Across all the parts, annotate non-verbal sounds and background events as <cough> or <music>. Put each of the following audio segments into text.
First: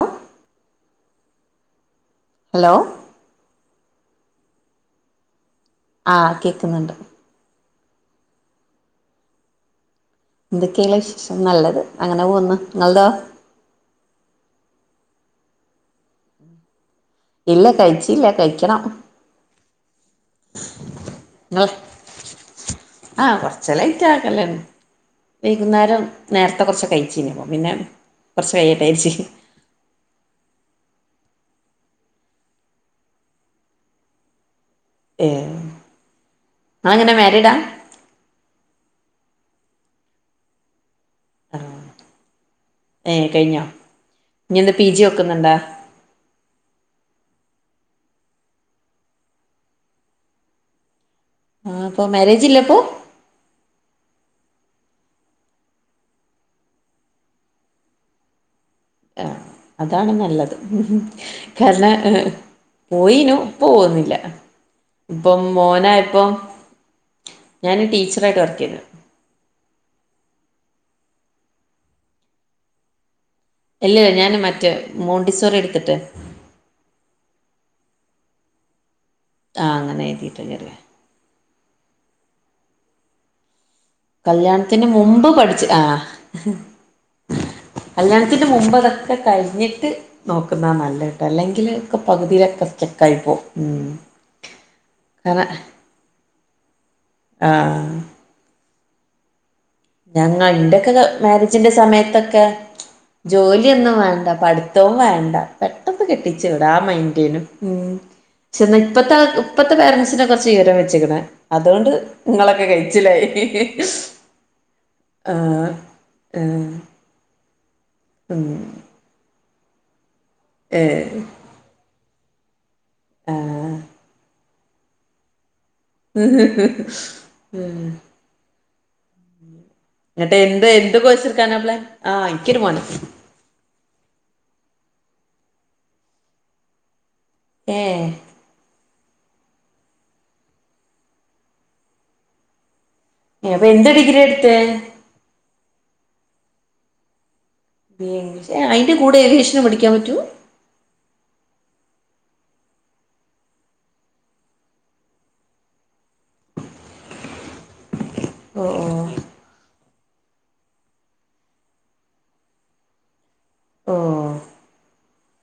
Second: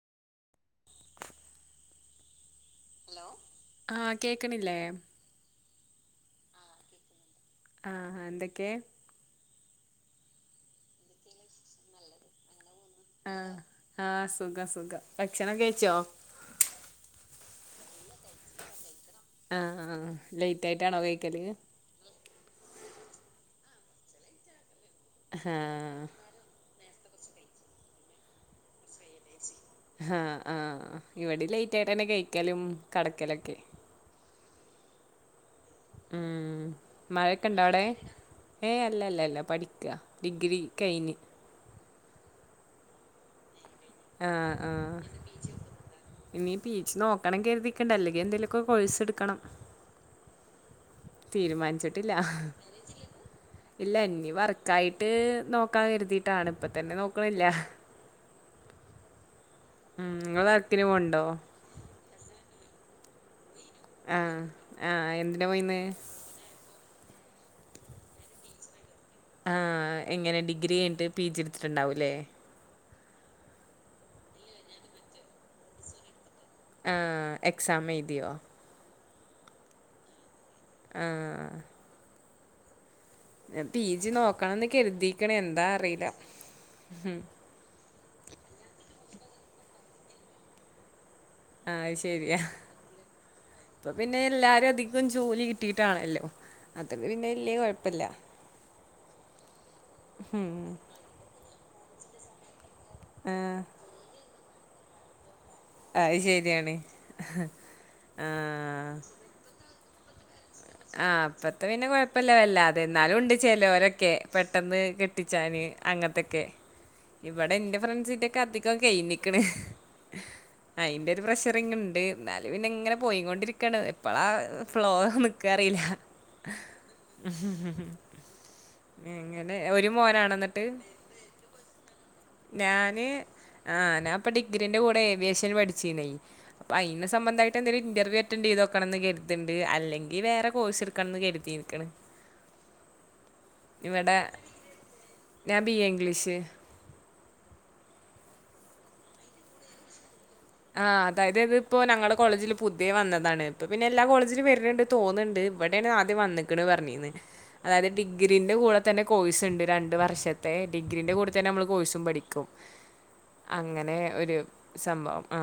വ hello hello ആഹ് കേക്ക്ണില്ലേ ആഹ് കേക്ക്ന്ന്ണ്ട് ആഹ് എന്തെക്കെ ന്തെക്കെള്ള വിശേഷം നല്ലത് അങ്ങനെ പോവ്ന്ന് ആഹ് ആഹ് സുഖം സുഖം ഭക്ഷണം കഴിച്ചൊ ഇല്ല കഴിച്ച് ആഹ് ആ അ ലേറ്റായിട്ടാണൊ കഴിക്കല് നിങ്ങള് ആഹ് കൊറച്ച് ലൈറ്റ് ആകല്ണ്ട് ആഹ് വൈകുന്നേരം നേര്ത്തെ കൊറച്ചൊകെ പിന്നെ കൊറച്ചെയ്യട്ടെ ര്ച്ച് ആഹ് ആഹ് ഇവടെ ലൈറ്റായിട്ടന്നെ കഴിക്കലും കടക്കലൊക്കെ ഏഹ് ഉം നിങ്ങളെങ്ങനെ മാരീഡാ മഴക്കെണ്ടവ്ടെ ഏയ് അല്ല അല്ല അല്ല പഠിക്ക ഡിഗ്രി കഴിഞ്ഞ് ആഹ് ഏഹ് കഴിഞ്ഞൊ ആഹ് ആഹ് ഇഞീ പീജി നോക്കണം കര്തി ക്ക്ണ്ട് അല്ലെങ്കി എന്തേലൊക്കെ കോഴ്സ് ട്ക്കണം ആഹ് അപ്പൊ തീരുമാൻച്ച്ട്ട്ല്ല മാരേജ് ഇല്ല അപ്പൊ ഇല്ലഞ് ഇ വർക്കായിട്ട് നോക്ക കര്തീട്ടാണ് ഇപ്പ തന്നെ നോക്ക്ണില്ല ആഹ് അതാണ് നിങ്ങൾ നല്ലത് വർക്കിന് പോണുണ്ടോ കാരണ പോയീനു ഇപ്പ പോവ്ന്നില്ല. ആഹ് ആഹ് ഇപ്പ എന്തിനാ പോയിന്ന് മോനയപ്പൊ ഞൻ ടീച്ചറായിട്ട് വർക്ക് ചെയ്ത ആ എങ്ങനെ ഡിഗ്രി കഴിഞ്ഞിട്ട് പി ജിട്ത്തിട്ടുണ്ടാവൂല്ലേ അല്ല ഞാന് മറ്റേ മോണ്ടിസോറി എടുത്തിട്ട് ആ എക്സാം എഴ്തിയോ ആഹ് അങ്ങന എഴുതിട്ടകര ആ ഞ പി ജി നോക്കണംന്ന് കല്യാണത്തിന് മുമ്പ് കരുതിക്ക്ണ് പഠിച്ച് എന്താ ആ അറിയില്ല കല്യാണത്തിന് മുമ്പ് അതൊക്കെ കഴിഞ്ഞിട്ട് നോക്കുന്ന നല്ലെ അല്ലെങ്കിൽ ആഹ് അത് ഒക്കെ ശരിയാ പകുതിയിലൊക്കെ സ്റ്റെക്കായി പോ ഉം ഇപ്പൊ പിന്നെ എല്ലാരും കാ അത്ര പിന്നെ വലിയ കൊഴപ്പില്ല ഞങ്ങ ന്റെയക്കെ മാരേജിന്റെ സമയത്തൊക്കെ ആഹ് ജോലിയൊന്നും വേണ്ട പഠിത്തവും വേണ്ട പെട്ടെന്ന് അത് കെട്ടിച്ച വിട ശരിയാണ് ആ ഒരു മൈന്റേനും ചെന്ന ആഹ് ഇപ്പത്തെ ഇപ്പത്തെ പേരൻസിനൊക്കെ ച്ച് വിവരം ആ വെച്ച്ക്ക്ണ് അപ്പത്തെ പിന്നെ അതുകൊണ്ട് കുഴപ്പമില്ല നിങ്ങളൊക്കെ വല്ലാതെ കഴിച്ചിലായി ആ കെട്ടിച്ചേന് അങ്ങനത്തൊക്കെ ആ ഇവിടെ ൻ്റെ ഇ ഫ്രൻസിന്റൊക്കെ അധികം കഴിഞ്ഞ്ക്ക്ണ് അയിന്റെ ഏഹ് ഒരു പ്രഷറിങ്ങ്ണ്ട് എന്നാലും പിന്നെ ഇങ്ങനെ പോയി കൊണ്ടിരിക്കയാണ് എപ്പളാ ഫ്ലോ ന്ന് എങ്ങ എന്നിട്ട് എന്ത് എന്ത് കോഴ്സ്ട്ക്കാനാ പ്ലാൻ ആഹ് എനിക്കൊരു മോനാ ആഹ് ഞാൻപ്പ ഡിഗ്രിന്റെ കൂടെ ഏവിയേഷ ൻ പഠിച്ചീനി അപ്പൊ അതിന്റെ സംബന്ധമായിട്ട് ഏഹ് ഇന്റർവ്യൂ അറ്റൻഡ് ചെയ്ത് നോക്കണംന്ന് കര്ത്ണ്ട് അല്ലെ ങ്കിൽ വേറെ കോഴ്സ് എടുക്കണംന്ന് കരുതീക്ക്ണ് എ പ്പ എന്ത് ഡിഗ്രിയാ എട്ത്തേ ക്ഷേ അയ്ന്റെ കൂടെ ഏവിയേഷനും പഠിക്കാൻ പറ്റും ആഹ് അതായത് ഇതി ഇപ്പോ ഞങ്ങളെ കോളേജില് പുതിയേ വന്നതാണ് ഇപ്പ പിന്നെ എല്ലാ കോളേജിലും വരുന്നുണ്ട് തോന്നുണ്ട് ഇവിടെണ് ആദ്യം വന്നിക്കണ് പറഞ്ഞിന്ന് അതായത് ഡിഗ്രീന്റെ കൂടെ ഓഹ് തന്നെ ഓഹ് കോഴ്സ്ണ്ട് രണ്ട് വർഷത്തെ ഡിഗ്രീന്റെ കൂടെ തന്നെ നമ്മള് കോഴ്സും പഠിക്കും അങ്ങനെ ഓഹ് ഒരു സംഭവം ആ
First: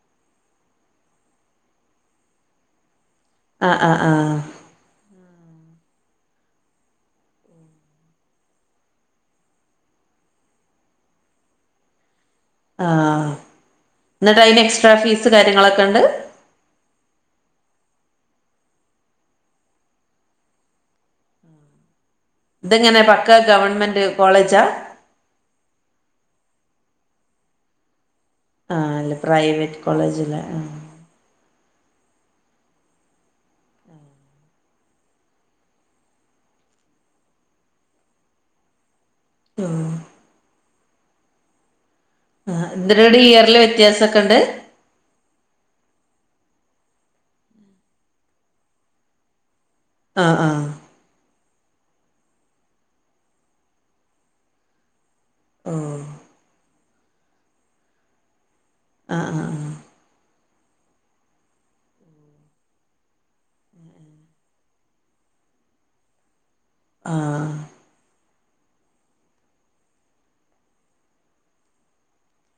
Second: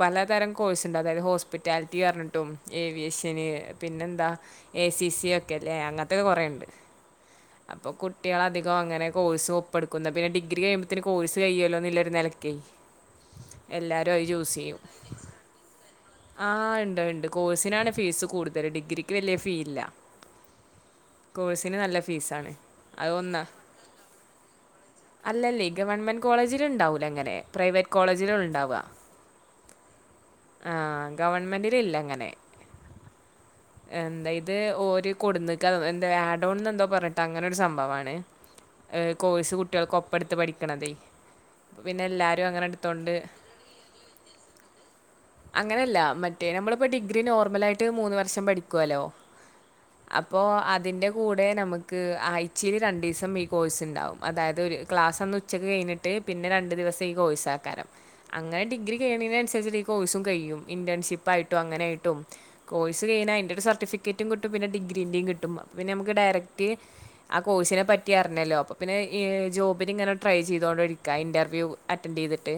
പലതരം കോഴ്സ്ണ്ട് അതായത് ഹോസ്പിറ്റാലിറ്റി അറിഞ്ഞിട്ടും ഏവിയേസ് ശനി ആഹ് ആഹ് പിന്നെന്താ ആഹ് എ സി സിയ ഒക്കെല്ലേ അങ്ങനത്തൊക്കെ കൊറെയുണ്ട് അപ്പൊ കുട്ടിആള് അധികം അങ്ങനെ കോഴ്സ് ഒപ്പെടുക്കും ഇന്നാ പിന്നെ ഡിഗ്രി കിയുമ്പഴത്തേന് കോഴ്സ് കഴ്യുമല്ലോന്ന നില ക്ക് ആഹ് എല്ലാ അയ് എന്നിട്ട് അയിന് ചൂസെയ്യും എക്സ്ട്രാ ഫീസ് കാര്യങ്ങളൊക്കെ ഉണ്ട് ആ ഇണ്ട് അയ്ണ്ട് കോഴ്സ്ന് ആണ് ഫീസ് കൂട്തല് ഡിഗ്രിക്ക് വെല്ല ഫീ ഇല്ല കോഴ്സ്ന് നല്ല ഫീസാണ് ഇതെങ്ങനെ അയ് പക്ക ഒന്നാ ഗവൺമെന്റ് കോളേജാ അല്ലല്ലെ ഗവൺമെൻ കോളേജ് ലുണ്ടാവുല ഇങ്ങനെ പ്രൈവറ്റ് കോളേജ്ലൊ ഒള് ഇണ്ടാവ ആഹ് അല്ല പ്രൈവറ്റ് കോളേജില് ആഹ് മെന്റിലി ഇല്ല ഇങ്ങനെ എന്തായത് ഒര് കൊടുന്ന് ക്കാ എന്താ ആഡോൺന്ന് എന്തോ പറഞ്ഞിട്ട് അങ്ങനെരു സംഭവാണ് കോഴ്സ് കുട്ടികൾക്ക് ഒപ്പട്ത്ത് പഠിക്ണതെ ആഹ് എന്ട് ഇയറിലെ വ്യത്യാസക്കെ ഇണ്ട് ല്ല മറ്റേ നമ്മളിപ്പോ ഡിഗ്രി നോർമല ആയിട്ട് മൂന്ന് വർഷം പഠിക്കുവല്ലോ ആഹ് അപ്പോ ആഹ് അതിന്റെ കൂടെ നമുക്ക് ആയ്ച്ചില് രണ്ടിസം ഈ കോഴ്സ് ണ്ടാവും അതായത് ഒര് ക്ലാ ന്ന് ഉച്ചക്ക് ഓഹ് കഴിഞ്ഞിട്ട് പിന്നെ രണ്ടു ദിവസം ഈ കോഴ്സ് ഏക്കാരം അങ്ങനെ ഡിഗ്രി ആഹ് കഴിയേണനുസരിച്ച്ല്ലേ ഈ കോഴ്‌സും കയും ഇന്റേൺഷിപ്പ് ആയിട്ടും അങ്ങനയിട്ടും കോഴ്സ് കഴിഞ്ഞ അയിൻ്റൊരു സർട്ടിഫിക്കറ്റും കിട്ടും പിന്നെ ഡിഗ്രിൻ്റെ കിട്ടും അപ്പ പിന്നെ മ്മക്ക് ഡയറക്റ്റ് ആഹ് കോഴ്സിനെപ്പ റ്റി അറിഞ്ഞല്ലോ അപ്പ പിന്നെ എ് ജോബിന് ഇങ്ങനെ ട്രൈ ചെയ്തോണ്ടിരിക്ക ഇന്റർവ്യൂ അറ്റൻഡ് ചെയ്തിട്ട്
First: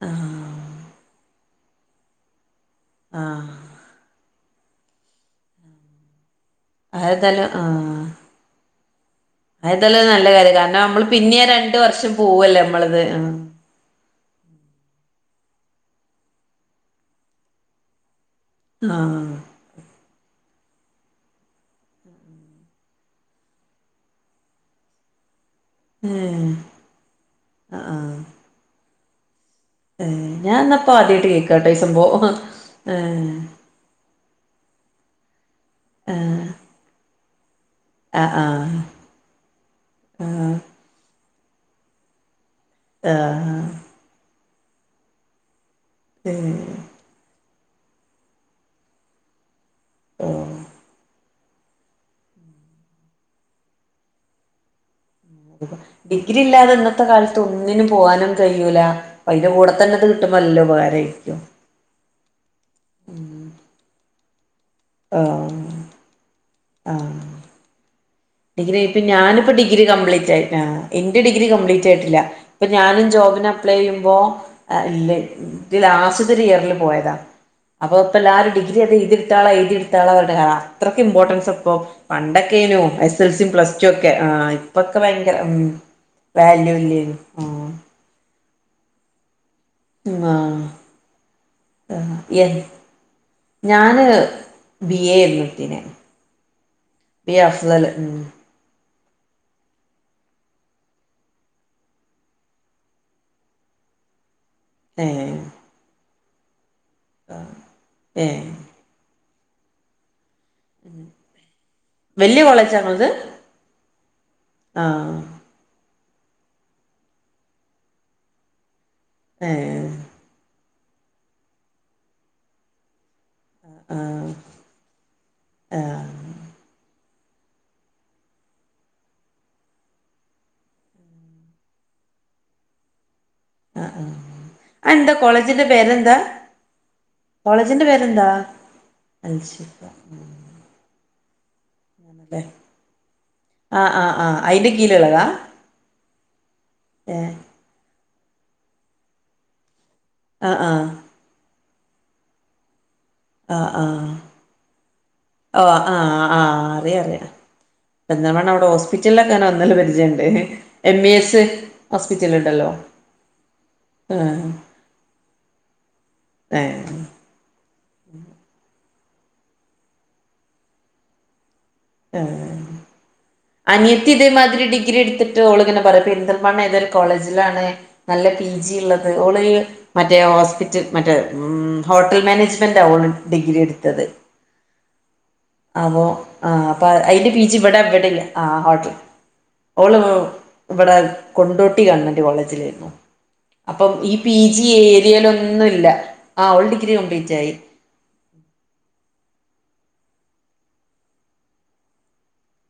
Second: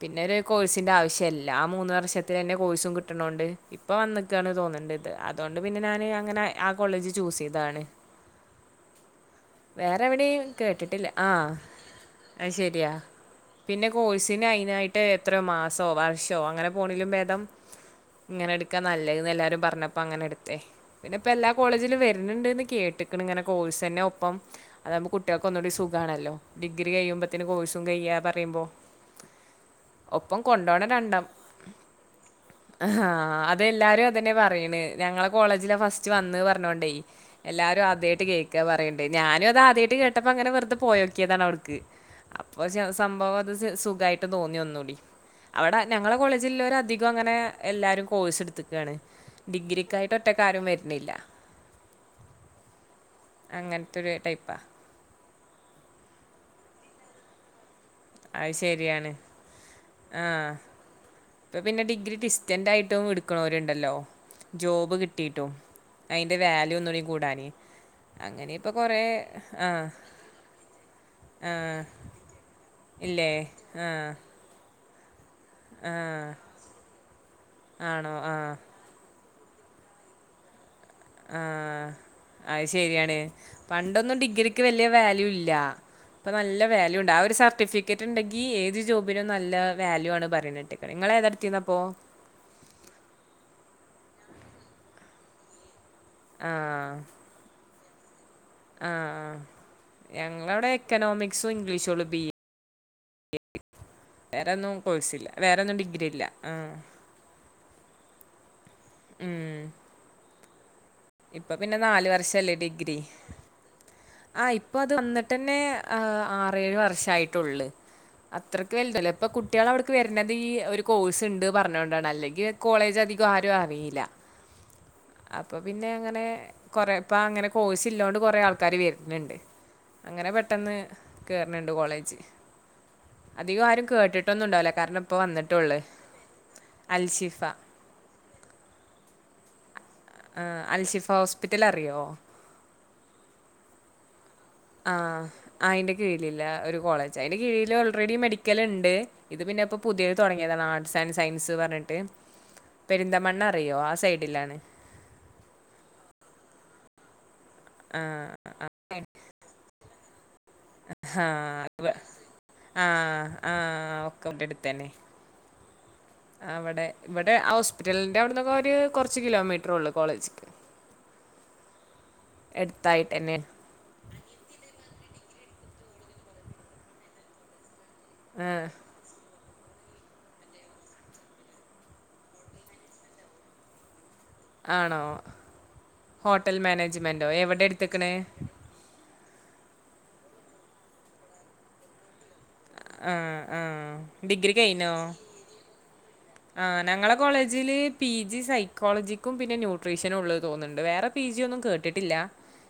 പിന്നെ ഒരു കോഴ്സിന്റെ ആവശ്യല്ല ആഹ് മൂന്ന് വർഷത്തിലെന്നെ കോഴ്സും കിട്ടണോണ്ട് ആഹ് ഇപ്പൊ വന്നിക്കാണ് തോന്നണ്ട് ഇത് അതോണ്ട് പിന്നെ ഞാന് അങ്ങനെ ആ കോളേജ് അത് ചൂസ് തന്നെ ചെയ്തതാണ് ആഹ് അന്താലും വേറെ ഒരു നല്ല എവിടെയും കാര്യം കാരണം നമ്മള് കേട്ടിട്ടില്ല ആ പിന്നെ രണ്ട് വർഷം അത് പോവല്ലേ ശരിയാ നമ്മളത് ആഹ് പിന്നെ കോഴ്സിന് അയിനായിട്ട് എത്രയോ മാസോ വർഷോ അങ്ങനെ പോണെലും ഭേദം ഇങ്ങനെടുക്കാ ആ നല്ലത് എല്ലാവരും പറഞ്ഞപ്പോ അങ്ങനെടുക്ക ത്തെ പിന്നെ ഇപ്പൊ എല്ലാ കോളേജിലും വരുണ് ഇണ്ട്ന്ന് കേട്ട്ക്കണ് ഇങ്ങനെ കോഴ്സ്ന്നെ ഒപ്പം അതാകുമ്പോ കുട്ട്യോ ക്ക് ഒന്നുകൂടി ഏ സുഖാണല്ലോ ഡിഗ്രി കഴിയുമ്പോത്തിന് കോഴ്സും കഴിയാ പറയുമ്പോ എഹ് ഞാൻന്നപ്പോ ആദ്യായിട്ട് കേക്കാ ട്ട ഈ സംഭവം ഏ അഹ് അതെല്ലാരും അതന്നെ പറയണ് ഞങ്ങളെ കോളേജില ഫസ്റ്റ് വന്ന് പറഞ്ഞോണ്ടേ എല്ലാരും ആ ആദ്യായിട്ട് ആ കേൾക്കാ പറയ്ണ്ട് ഞാനും അത് ആദ്യായിട്ട് കേട്ടപ്പോ അങ്ങനെ വെറുതെ പോയോ ക്കിതാണ് അവിടുക്ക് അപ്പൊ ആ സംഭവം അത് സുഖായിട്ട് തോന്നി ഒന്നൂടി അവടെ ഞങ്ങളെ കോളേജില്ലോരും അധികം അങ്ങനെ എല്ലാവരും കോഴ്സ് ഇടുത്തക്കാണ് ഡിഗ്രി ക്കായിട്ട് ഒറ്റക്കാരും വര്ണില്ല. അങ്ങൻത്തൊരു ടൈപ്പാ. ഡിഗ്രി ഇല്ലാതെ ഇന്നത്തെ കാലത്ത് ഒന്നിനും പോവാനും അത് കയ്യൂല. ശരിയാണ്. പ്പയ്ന്റെ കൂടെ തന്നെ ഇത് കിട്ടുമ്പോ ആഹ്. നല്ല ഉപകാരായിരിക്കും. ട്ടും ഇട്ക്ക്ണോര്ണ്ടല്ലോ. ജോബ് ആ കിട്ടിയിട്ടും അയ്ന്റെ വാല്യൂ ഒന്നൂടി കൂടാന്. ഡിഗ്രി ഇപ്പ ഞാന്പ്പ ഡിഗ്രി കപ്ലീറ്റ് ആയി <unintelligible> എന്റെ ഡിഗ്രി ആ കംപ്ലീറ്റ് ആയിട്ട്ല്ല. ഇപ്പ ഞാ ൻ ഇല്ലേ ജോബിന് ആ അപ്ലൈയ്യുമ്പോ എ ഇല്ല ഇൻ്റെ ആ ലാസ്റ്റത്തൊരു ഇയറില് പോയതാ അപ്പ ഇപ്പ ആണോ ആ എല്ലാവരും ഡിഗ്രി അത് എഴുതി ടുത്താള എഴുതി എടുത്താള പറഞ്ഞിട്ട ആ അത്രക്ക് ആ ഇമ്പോർട്ടൻസ് ഇപ്പോ അത് പണ്ടൊക്കെനു ശരിയാണ് എസ് എൽ സിയും പ്ലസ് ടു ഒക്കെ പണ്ടൊന്നും ആ ഡിഗ്രിക്ക് വല്ല്യ ഇപ്പൊക്കെ വാല്യൂ ഭയങ്കര ഇല്ല ഉം ഇപ്പൊ നല്ല വാല്യൂ വാല്യൂണ്ട് ഇല്ലേനു ആ ഒരു സർട്ടിഫിക്കറ്റ് ഇണ്ടെ ങ്കിഏത് ജോബിനും നല്ല വാല്യൂ ആണ് ഉംആഹ് പറയുന്നത് നിങ്ങൾ ഏതെടുത്തിരുന്നപ്പോൾ അ യത് ഞാന് ബി എ ആര്ന്നു എടുത്തിന് ആ ബി എ അഫ്സല് ഉ ആ ആ ഞങ്ങളവടെ എക്കണോമിക്സും ഇംഗ്ലീഷുള്ളൂ ബി എ വേറെ ഒന്നും കോഴ്സില്ല വേറൊന്നും ഡിഗ്രി ഇല്ല ആഹ് ആ ഏഹ് ഉം ഇപ്പൊ പിന്നെ നാല് വല്യ വർഷല്ലേ കോളേജാണോ ഡിഗ്രി അത് ആ ഇപ്പ അത് വന്നിട്ട്ന്നെ ആ ആറേഴ് വർഷായിട്ടുള്ള് അത്ര ക്ക് വലുതല്ലേ ഇപ്പൊ കുട്ടികൾ ഏ അവടെക്ക് വരണത് ഈ ഒരു കോഴ്സ് ഇണ്ട് പറഞ്ഞൊണ്ടാണ് അല്ലെങ്കി കോളേജ് അധി ധികം ആരും അറിയില്ല ആഹ് അപ്പൊ പിന്നെ ആഹ് അങ്ങനെ കൊറെ ഇപ്പ അങ്ങനെ കോഴ്സ് ഇല്ലോണ്ട് കൊറെ ആൾക്കാര് വര്ണണ്ട് അങ്ങനെ പെട്ടെന്ന് കേറണ് ഇണ്ട് കോളേജ് അധികം ആരും കേട്ടിട്ടൊന്നും ഇണ്ടാവില്ല കാരണം അതെന്താ ഇപ്പ കോളേജിന്റെ വന്നിട്ടള്ളു പേരെന്താ കോളേജിന്റെ പേരെന്താ ആ അൽഷിഫ ഹോസ്പിറ്റലറി ല്ലേ ആഹ് ആഹ് ആഹ് അയിന്റെ ആഹ് കീഴിലുള്ളതാ അയിന്റെ കീഴിലിള്ള ഒരു കോളേജ് ഏഹ് അയിന്റെ കീഴില് ഓൾറെഡി മെഡി ക്കലുണ്ട് ഇത് പിന്നെ ഇപ്പൊ പുതിയത് തൊടങ്ങിയതാ ആഹ് ആഹ് ആർട്സ് ആൻഡ് സയൻസ് പറഞ്ഞിട്ട് പെരിന്തമണ്ണ ആഹ് അറിയോ ആ ആഹ് സൈഡിലാണ് ഓ ആ ആഹ് അറിയറിയാ ആ. എന്ത പറ അവിടെ ആ. ഹോസ്പിറ്റലിലൊക്കെ അനെ ഒന്നല്ല പരിചയണ്ട് എം ഇ എസ് ഹോസ്പിറ്റല ഉ ആഹ ആഹ് ഒക്കെ അടുത്തന്നെ അവിടെ ഏഹ് ഇവിടെ ഹോസ്പിറ്റലിന്റെ അവിടെന്നൊക്കെ ഒരു കുറച്ചു കിലോമീറ്ററെ ഉള്ളു കോളേജക്ക് ആ അനിയത്തി ഇതേ മാതിരി ഡിഗ്രി എടുത്തി ളിങ്ങനെ പറയാ പെരിന്തൽമണ്ണ ഏതൊരു കോളേജിലാണ് നല്ല പി ആ. ജി ഉള്ളത് ഓള് മറ്റേ ഹോസ്പിറ്റൽ മറ്റേ ഹോട്ടൽ മാനേജ്മെന്റ് ഓള് ഡിഗ്രി എടുത്തത് ആണോ അപ്പോ ഹോട്ട ആ അപ്പോൾ അതിൻ്റെ പിജി ഇവിടെ എവിടെ ഇല്ല ആ ഹോട്ടൽ ഓള് ഇവിടെ കൊണ്ടോട്ടി ഗവൺമെന്റ് കോളേജില് ആ. ആ. അപ്പം ഈ പി ജി ഈ ഏരിയയിൽ ഒന്നുംല്ല ആ ഞങ്ങള കോളേജില് പി ജി സൈക്കോളജിക്കും പിന്നെ ന്യൂട്രീഷനും ഉള്ളത് തോന്നുന്നുണ്ട് വേറെ പി ജി ഒന്നും കേട്ടിട്ടില്ല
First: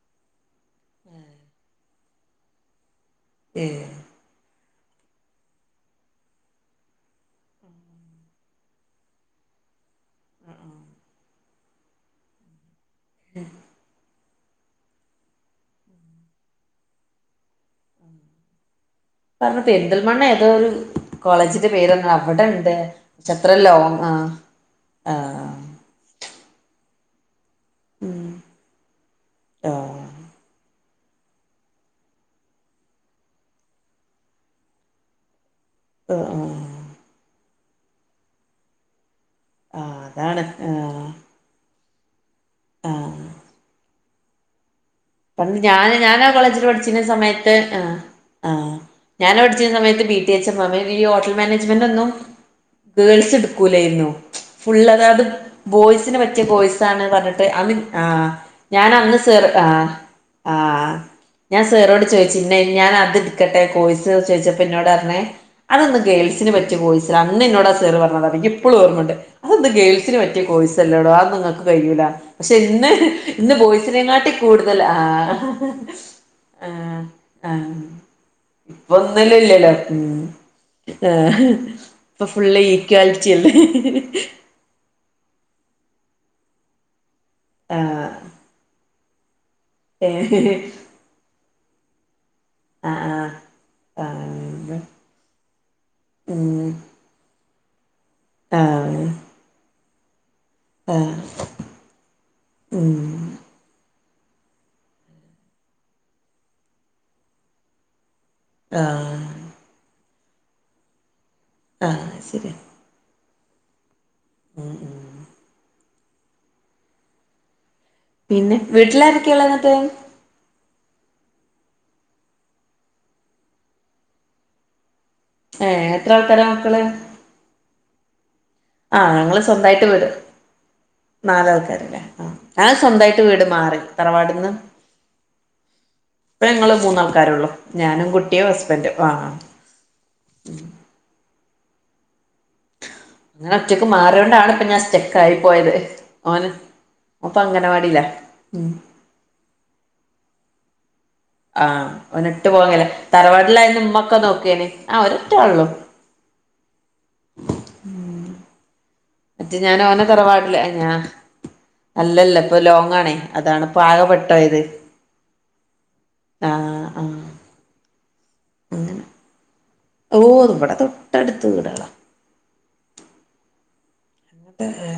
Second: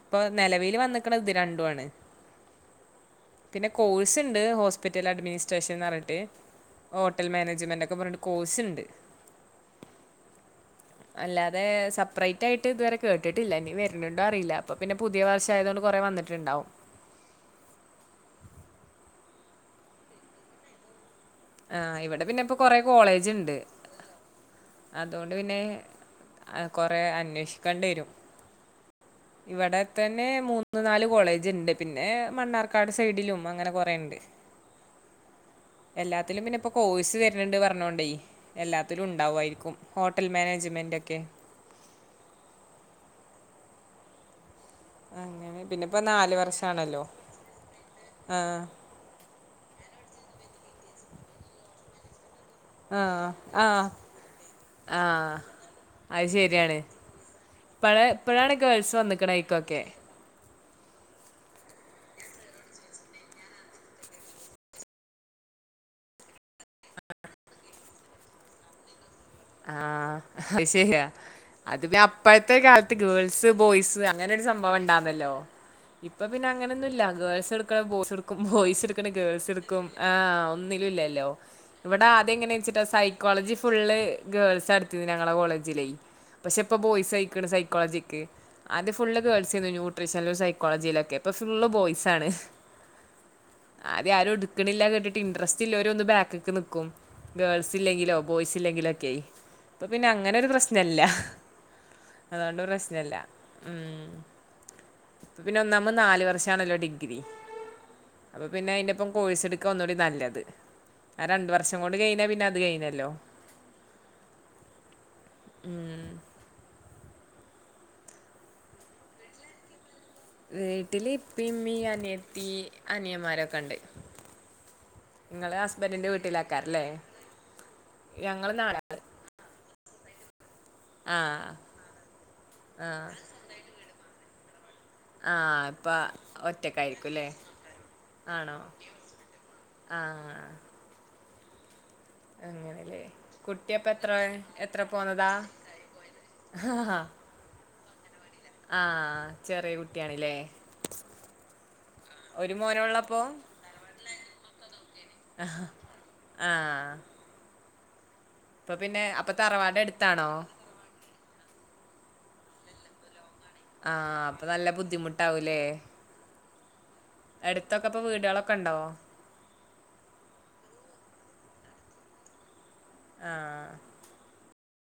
ഇപ്പൊ നിലവിൽ വന്നക്കണ ഇത് രണ്ടു ആണ് <unintelligible> പിന്നെ കോഴ്സ് ഉണ്ട് റ്റൽ അഡ്മിനിസ്ട്രേഷൻന്ന് പറഞ്ഞട്ട് ഹോട്ടൽ മാനേജുമെന്റ് ഒക്കെ പറഞ്ഞ് കോഴ്സ് ഉണ്ട് അല്ലാതെ സെപ്പറേറ്റ് ആയിട്ട് ഇതുവരെ കേട്ടിട്ടില്ല ഇനി വരുന്നുണ്ടോ ഇടെ അറിയില്ല അപ്പൊ പിന്നെ പുതിയ വർഷ ആയത കൊണ്ട് കൊറെ വന്നിട്ടുണ്ടാവും കാരണം പെരുന്തൽ മണ്ണ ഏതോരു കോളേജിന്റെ ആഹ് പേര്ന്ത ഇവിടെ പിന്നെ അവിടെ ഇപ്പോൾ ഉണ്ട് കുറേ കോളേജ് പക്ഷെ അത്ര ഉണ്ട് ലോങ് ആ ആ കൊറെ അന്വേഷിക്കണ്ടി വരും ഇവിടെ ആഹ് തന്നെ മൂന്ന് മൂന്ന നാല് കോളേജ് ഉണ്ട് പിന്നെ മണ്ണാർക്കാട് സൈഡിലും അങ്ങനെ കൊറേ ഇണ്ട് <unintelligible> ആഹ് എല്ലാത്തിലും പിന്നെ ഇപ്പോ കോഴ്സ് വരണണ്ട് പറഞ്ഞോണ്ടേ എല്ലാത്തിലും ഉണ്ട് ഉണ്ടാഓയിരിക്കും ആഹ് ഹോട്ടൽ അതാണ് മാനേജ്മെന്റ് ആഹ് ഒക്കെ ആഹ് കണ്ട് അങ്ങനെ പിന്നെ ഞാന് ഇപ്പോൾ ഞാനാ നാല് കോളേജിൽ പഠിച്ചിന്ന വർഷമാണല്ലോ സമയത്ത് ആ ആ ആ് ഞാൻ അവിടെച്ചിരുന്ന സമയത്ത് ബി ടി എച്ച എ ഈ ഹോട്ടൽ മാനേജ്മെന്റ്ന്നും ആ ഗേൾസ് ആ ടുക്കൂലായിരുന്നു ഫുൾ ആ അതത് ബോയ്സിന് അത് പറ്റിയ ശരിയാണ് ബോയ്സ് ആണ് പറഞ്ഞിട്ട് അ ഇപ്പോഴാണ് ആ് ഇപ്പോഴാണ് ഗേൾസ് ഞാനന്ന് വന്നിക്കണേക്കൊക്കെ ആഹ് ആഹ് ഞാൻ സാറോട് ചോദിച്ചുഇന്നെ ഞൻ അത് എടുക്കട്ടെ കോയ്സ് ചോച്ചപ്പോ എന്നോട് പറഞ്ഞെ അതൊന്ന് ഗേൾസിന് പ റ്റിയാ കൊയ്സ് ല അന്ന് ന്നോട് സേറു പറഞ്ഞതാ ഇപ്പോഴും ഓർമയുണ്ട് അഹ് പ ആഹ് ഗേൾസിന് പറ്റിയ അത് കോയ്സ് ശരിയാ അല്ലോടോ ആ നിങ്ങൾക്ക് അത് പിന്നെ കഴൂല അപ്പഴത്തെ പക്ഷെ ഇന്ന് കാലത്ത് ഗേൾസ് ഇന്ന് ബോയ്സ് അങ്ങനെ ബോയ്സിനെങ്ങാട്ടി ഒരു കൂടുത സംഭവം ല ഉണ്ടാന്നല്ലോ ആഹ ഇപ്പൊ പിന്നെ അങ്ങനെയൊന്നുംല്ല ഗേൾസ് എടുക്ക ബോയ്സ് എടുക്കും ബോയ്സ് ഇപ്പൊ എട്ക്ണ ഒന്നിലും ഗേൾസ് ഇല്ലല്ലോ എടുക്കും ആ ഉം ഒന്നി ഇല്ലലോ ആഹ് വിടെ ഇപ്പൊ ആദ്യം ങ്ങനെ ഫുള്ള് വെച്ചിട്ട ഈക്വാലിറ്റി അല്ലേ സൈക്കോളജി ഫുള്ള് ന്റട്ത് ഞങ്ങളെ കോളേജില് പക്ഷെ പ്പ ബോയ്സ്യ്ക്ണ് ആഹ് സ്സൈക്കോളജിക്ക് അത് ഫുള് ഗേൾ ന്യൂട്രീഷനൽ ഏഹ് സൈക്കോളജിയിലൊക്കെ ഇപ്പൊ ഫുള്ള് ബോയ്സ് ആണ് ആഹ് ആഹ് അത് ആരും ആഹ് എടുക്കണില്ല കേട്ടിട്ട് ഇൻട്രസ്റ്റ് ഇല്ലോരൊന്ന് ബാക്ക്ക് ഉം നിക്കും ഗേൾസ് ഇല്ലെങ്കിലോ ബോയ്സ് ഇല്ലേങ്കി ആഹ് ലൊക്കെ പ പിന്നെ അങ്ങനെ ഒരു പ്രശ്നല്ല ആഹ് അതുകൊണ്ട് പ്രശ്നല്ല ഉ പിന്നെ ഒന്നാമ്മോ നാല് വർഷാണല്ലോ ഡിഗ്രി അപ്പൊ പിന്നെ അയിന്റെ ഇപ്പം ആഹ് കോഴ്സ് എടുക്കാ ഒന്നുകൂടി നല്ലത് ആ രണ്ടു വർഷം കൊണ്ട് ആഹ് കയിണ പിന്നെ അത് കഴഞ്ഞല്ലോ ഉം ഉ ഉം പിന്നെ വീട്ടില് ആരക്കെള്ളഹ് ങ്ങട്ട് വീട്ടില് ഇപ്പ മ്മീ അനിയത്തി അനിയന്മാരൊക്കെ ണ്ട് നിങ്ങള് ഏഹ് ഹസ്ബൻറിന്റെ എത്ര ആൾക്കാരാ വീട്ടിലെകാരം മക്കള് ലേ ഞങ്ങള് നാലാള് സ്വന്തയിട്ട് വീട് ആ നാലാ ആൾക്കാാരല്ലേ ആ ഞാൻ ആ സ്വന്തയിട്ട് വീട് മാറി തറവാടിന്ന് ആ ഇപ്പം ഇപ്പ ങ്ങള് ഒറ്റക്കായിരിക്കും അല്ലേ മൂന്നാൾക്കാരൊള്ളു ഞാനും കുട്ടിയും ആണോ ഹസ്ബൻഡും വ ആഹ് അങ്ങനെ ങ്ങനെ ഒറ്റക്ക് മാറിയൊണ്ടാണ് പ്പ ഞാൻ സ്റ്റെക്ക പോന്നതാ ആയി പോയത് ആണ് അപ്പ അങ്ങനെ തില്ല ആ ചെറിയ കുട്ട്യാണ് ല്ലേ ആഹ് ഒനെ ഇട്ട് പോന്നല് മോനൊള്ളപ്പോ തറവാടിലായ മ്മൊക്കെ നോക്കേഞ്ഞി ആ ഒ ഒറ്റ ഉള്ളൂ ആഹ് മ അപ്പൊ പിന്നെ അപ്പൊ മറ്റേ തറവാട് ഞാനോനെ എടുത്താണോ തറവാടിലേ ഞാ അല്ലല്ല പ്പൊ ലോങ്ങാണേ അതാണ് ഇപ്പൊ ആകെ ആഹ് അപ്പൊ പെട്ടോയത് നല്ല ബുദ്ധിമുട്ടാവൂലേ ആഹ് ആഹ് അടുത്തൊക്കെ ഇപ്പൊ വീടോളൊക്കെ ണ്ടാവോ ഓവടെ തൊട്ടടുത്ത് വീടളാ ആഹ് <unintelligible>